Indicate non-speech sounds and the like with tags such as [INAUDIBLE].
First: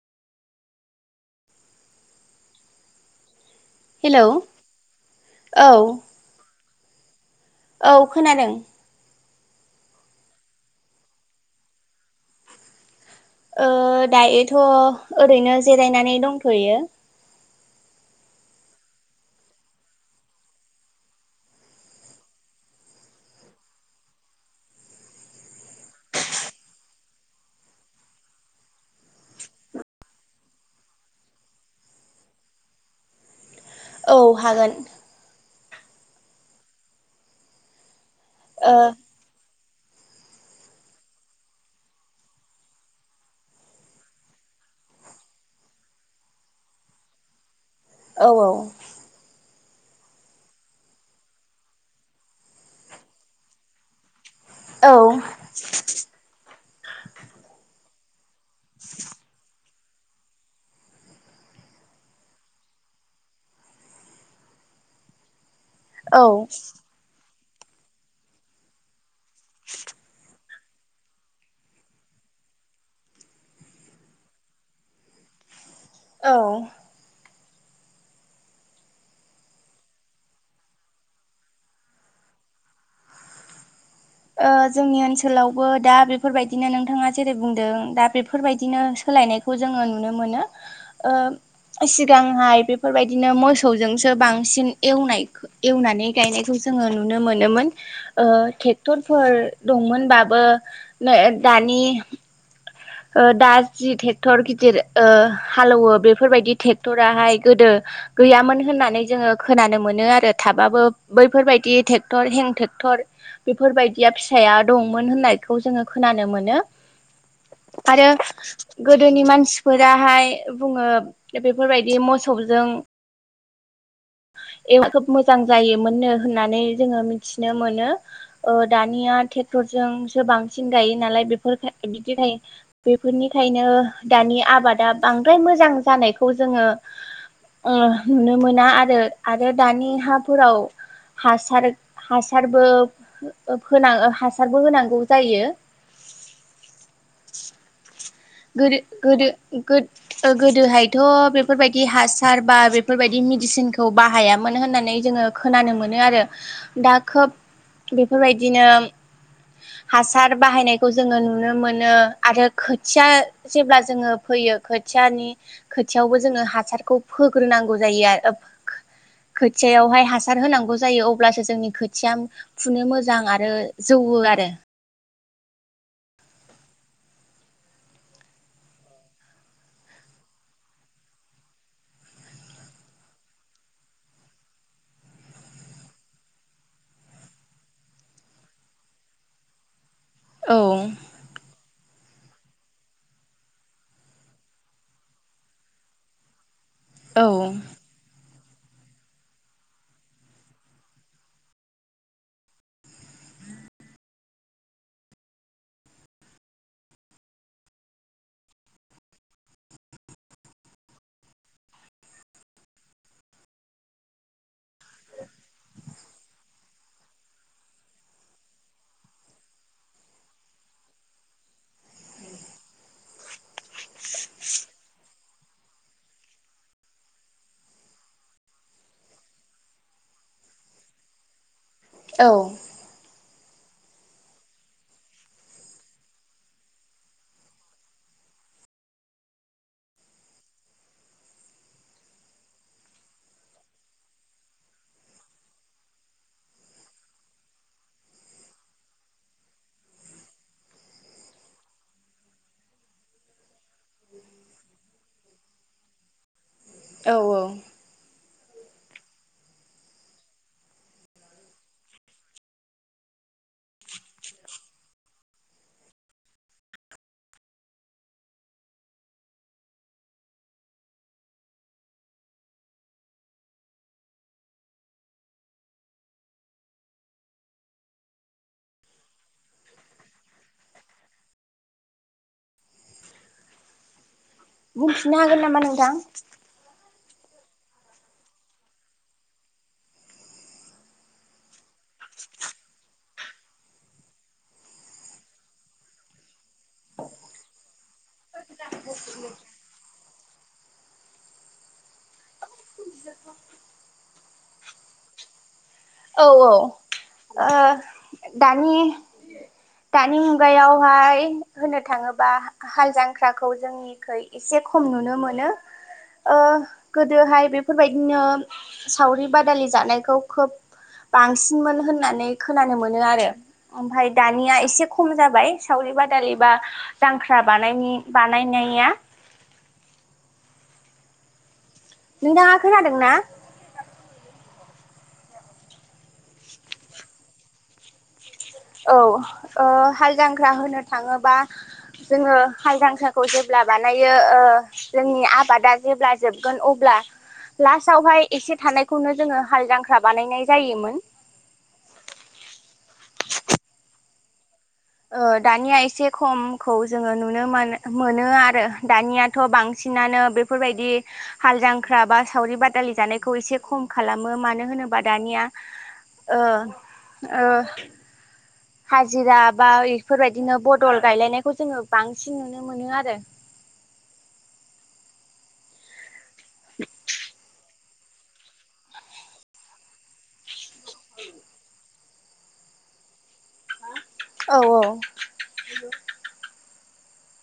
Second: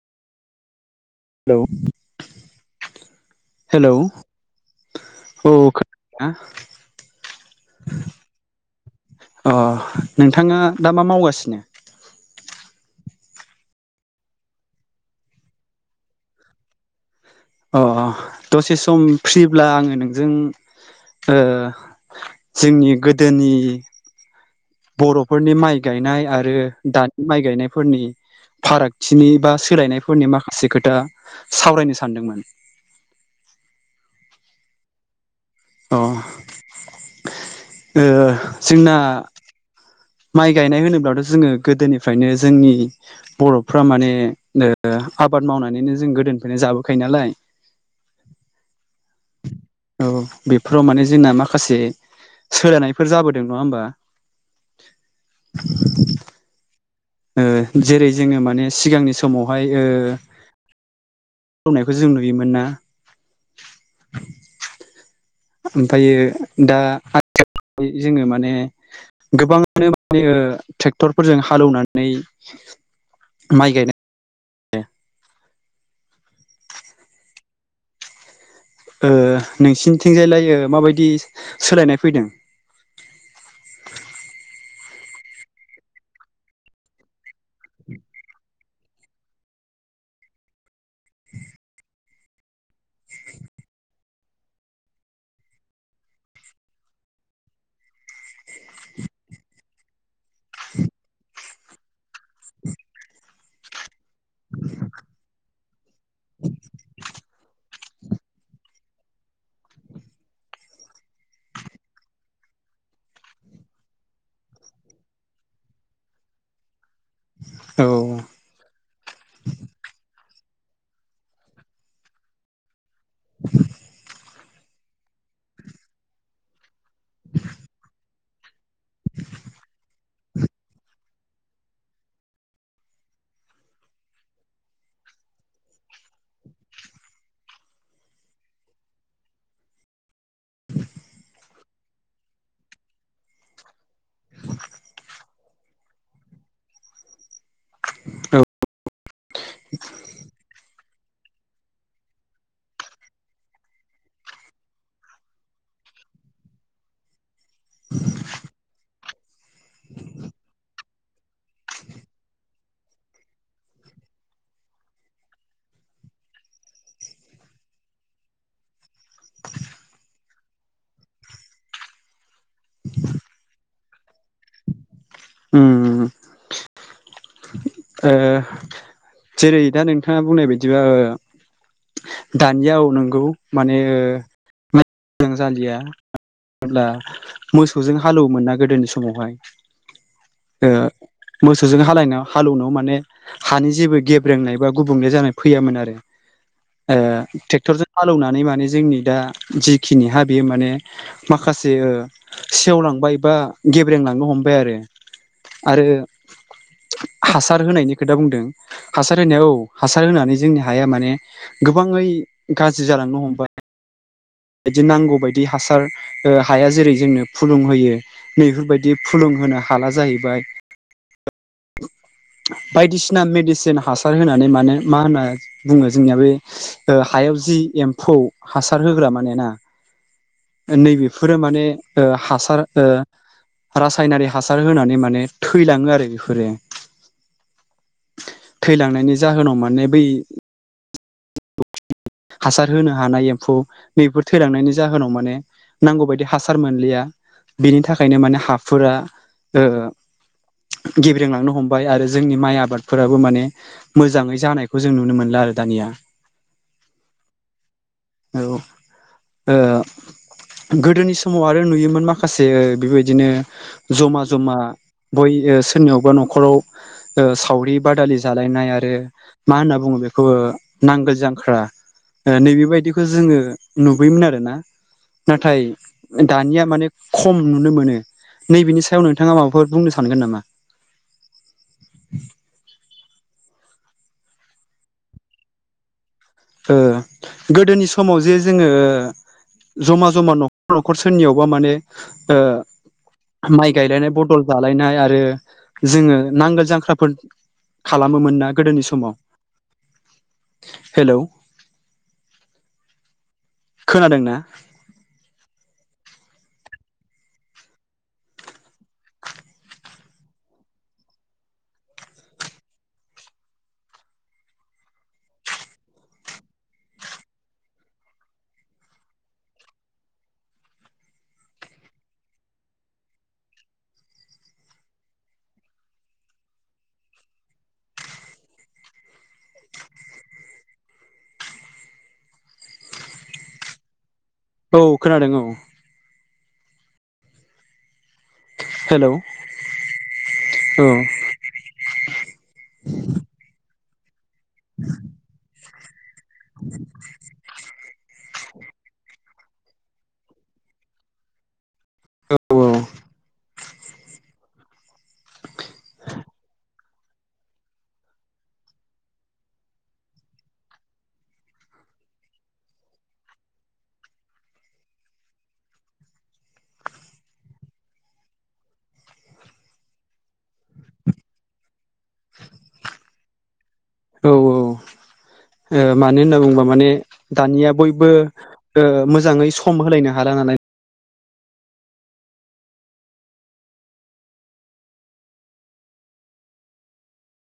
हेल' hello hello औ औ खो ना औ खोनादों। अ नोंथाङा दा मा मावगासिनो? ओ दायोथ' ओरैनो जिरायनानै दंथ'यो। अ अ दसे सम फ्रिब्ला आङो नोंजों ओ जोंनि गोदोनि बर'फोरनि माइ गायनाय आरो दानि माइ गायनायफोरनि फारागथिनि बा सोलायनायफोरनि माखासे खोथा सावरायनो सानदोंमोन। औ हागोन। अ ओ ओ जोंना माइ गायनाय होनोब्लाथ' जोङो गोदोनिफ्रायनो जोंनि बर'फ्रा माने आबाद ओ मावनानैनो जों गोदोनिफ्रायनो जाबोखायो नालाय औ औ। औ बेफोराव माने जोंना माखासे सोलानायफोर जाबोदों नङा होमबा? औ। ओ जेरै जोङो माने सिगांनि समावहाय ओ [UNINTELLIGIBLE] जों नुयोमोन ना औ ओमफ्रायो दा आथिखालाव जोङो माने गोबाङानो माने ओ ट्रेक्टरफोरजों हालेवनानै माइ गायनाय औ। ओ नोंसिनिथिंजायलाय ओ माबायदि सोलायनाय फैदों? ओ जोंनि ओनसोलावबो दा बेफोरबायदिनो नोंथाङा जेरै बुंदों दा बेफोरबायदिनो सोलायनायखौ जोङो नुनो मोनो ओ सि गांहाय बेफोरबायदिनो मोसौजोंसो बांसिन एवनाय एवनानै गायनायखौ जोङो नुनो मोनोमोन ओ टे क्टरफोर दंमोनबाबो नै दानि ओ दा जि ट्रेक्टर गिदिर ओ हालेवो बेफोरबायदि ट्रेक्टराहाय गोदो गैयामोन होननानै जोङो खोनानो मोनो आरो थाबाबो बैफोरबायदि ट्रेक्टर हें ट्रेक्टर बेफोरबायदिया फिसाया दंमोन होननायखौ जोङो खोनानो मोनो औ आरो गोदोनि मानसिफोराहाय बुङो बेफोरबायदि मोसौजों [INAUDIBLE] ए खोब मोजां जायोमोननो होननानै जोङो मिथिनो मोनो ओ दानिया ट्रेक्टरजोंसो बांसिन गायो नालाय बेफोर बिदिखायो बेफोरनिखायनो दानि आबादा बांद्राय मोजां जानायखौ जोङो नुनो मोना आरो आरो दानि हाफोराव हासार हासारबो होना हासारबो होनांगौ जायो औ गोदो-गोदो-गोद-गोदोहाय थ' बेफोरबायदि हासार बा बेफोरबायदि मेडिसिनखौ बाहायामोन होननानै जोङो खोनानो मोनो आरो दा खोब बेफोरबायदिनो हासार बाहायनायखौ जोङो नुनो मोनो आरो खोथिया जेब्ला जोङो फैयो खोथियानि खोथियावबो जोङो हासारखौ फोग्रोनांगौ जायो आरो खोथियावहाय हासार होनांगौ जायो अब्लासो जोंनि खोथिया फुनो मोजां आरो जौवो आरो ओम ओ जेरै दा नोंथाङा बुंनाय बायदिबा दानिया नोंगौ माने मोजां जालिया जब्ला मोसौजों हालौवोमोन नना गोदोनि समावहाय औ ओ मोसौजों हालायनायाव हालौवनाय माने हानि जेबो गेब्रेंनाय बा गुबुंले जानाय फैयामोन आरो औ ट्रेक्टरजों हालौवनानै माने जोंनि दा जिखिनि हा बेयो माने माखासे सेवलांबाय बा गेब्रेंलांनो हमबाय आरो आरो हासार होनायनि खोथा बुंदों हासार होनाया औ हासार होनानै जोंनि हाया माने गोबाङै गाज्रि जालांनो हमबाय बिदि नांगौ बायदि हासार हाया जेरै जोंनो फुलुं होयो नैफोरबायदि फुलोंहोनो हाला जाहैबाय बायदिसिना मेडिसिन हासार होनानै मानो मा होनना बुङो जोंनिया बे हायाव जि एम्फौ हासार होग्रा माने नैबेफोरो माने ओ हासार ओ रासायनारि हासार होनानै माने थैलाङो आरो बेफोरो थैलांनायनि जाहोनाव माने बै हासार होनो हानाय एम्फौ नैफोर थैलांनायनि जाहोनाव माने नांगौबायायदि हासार मोनलिया बिनि थाखायनो माने हाफोरा ओ गेब्रेंलांनो हमबाय आरो जोंनि माइ आबादफोराबो माने मोजाङै जानायखौ जों नुनो मोनला आरो दानिया औ औ औ ओ गोदोनि समाव आरो नुयोमोन माखासे बेबायदिनो जमा जमा बय सोरनियावबा न'खराव ओ सावरि बादालि जालायनाय आरो मा होनना बुङो बेखौ ओ नांगोल जां ख्रा ओ नैबेबायदिखौ जोङो नुबोयोमोन आरो ना नाथाय दानिया माने खम नुनो मोनो नैबेनि सायाव नोंथाङा माबाफोर बुंनो सानगोन नामा? बुंफिननो हागोन नामा नोंथां? ओ गोदोनि समाव जे जोङो जमा जमा न'खर न'खर सोरनियावबा माने ओ माइ गायलायनाय बदल जालायनाय आरो जोङो नांगोल जांख्राफोर खालामोमोन ना गोदोनि समाव हेलौ औ खोनादों ना औ औ दानि दानि मुगायावहाय होनो थाङोबा हाल जांख्राखौ जोंनि निखै एसे खम नुनो मोनो गोदोहाय बेफोरबायदिनो सावरि बादालि जानायखौ खोब बांसिनमोन होननानै खोनानो मोनो आरो ओमफफ्राय दानिया एसे खम जाबाय सावरि बादालिबा दांख्रा बानाय बानायनाया नोंथाङा खोनादों ना औ खोनादों औ औ हेलौ हाल जांख्रा होनो औ थाङोबा जोङो हालजांख्राखौ जे जेब्ला बानायो जोंनि आबादा जेब्ला जोबगोन अब्ला लास्टावहाय एसे थानायखौनो जोङो हाल जांख्रा बानायनाय जायोमोन औ दानिया एसे खमखौ जोङो नुनो मोन मोनो आरो दानियाथ' बांसिनानो बे बेफोरबायदि हाल जांख्रा बा सावरि बादालि जानायखौ एसे खम खालामो मानो होनोबा दानिया ओ ओ हाजिरा बा इफोरबायदिनो बदल गायलायनायखौ जोङो बांसिन नुनो मोनो आरो औ औ मानो होनना बुङोबा माने दानिया बयबो मोजाङै सम होलायनो हाला नालाय [INAUDIBLE] औ औ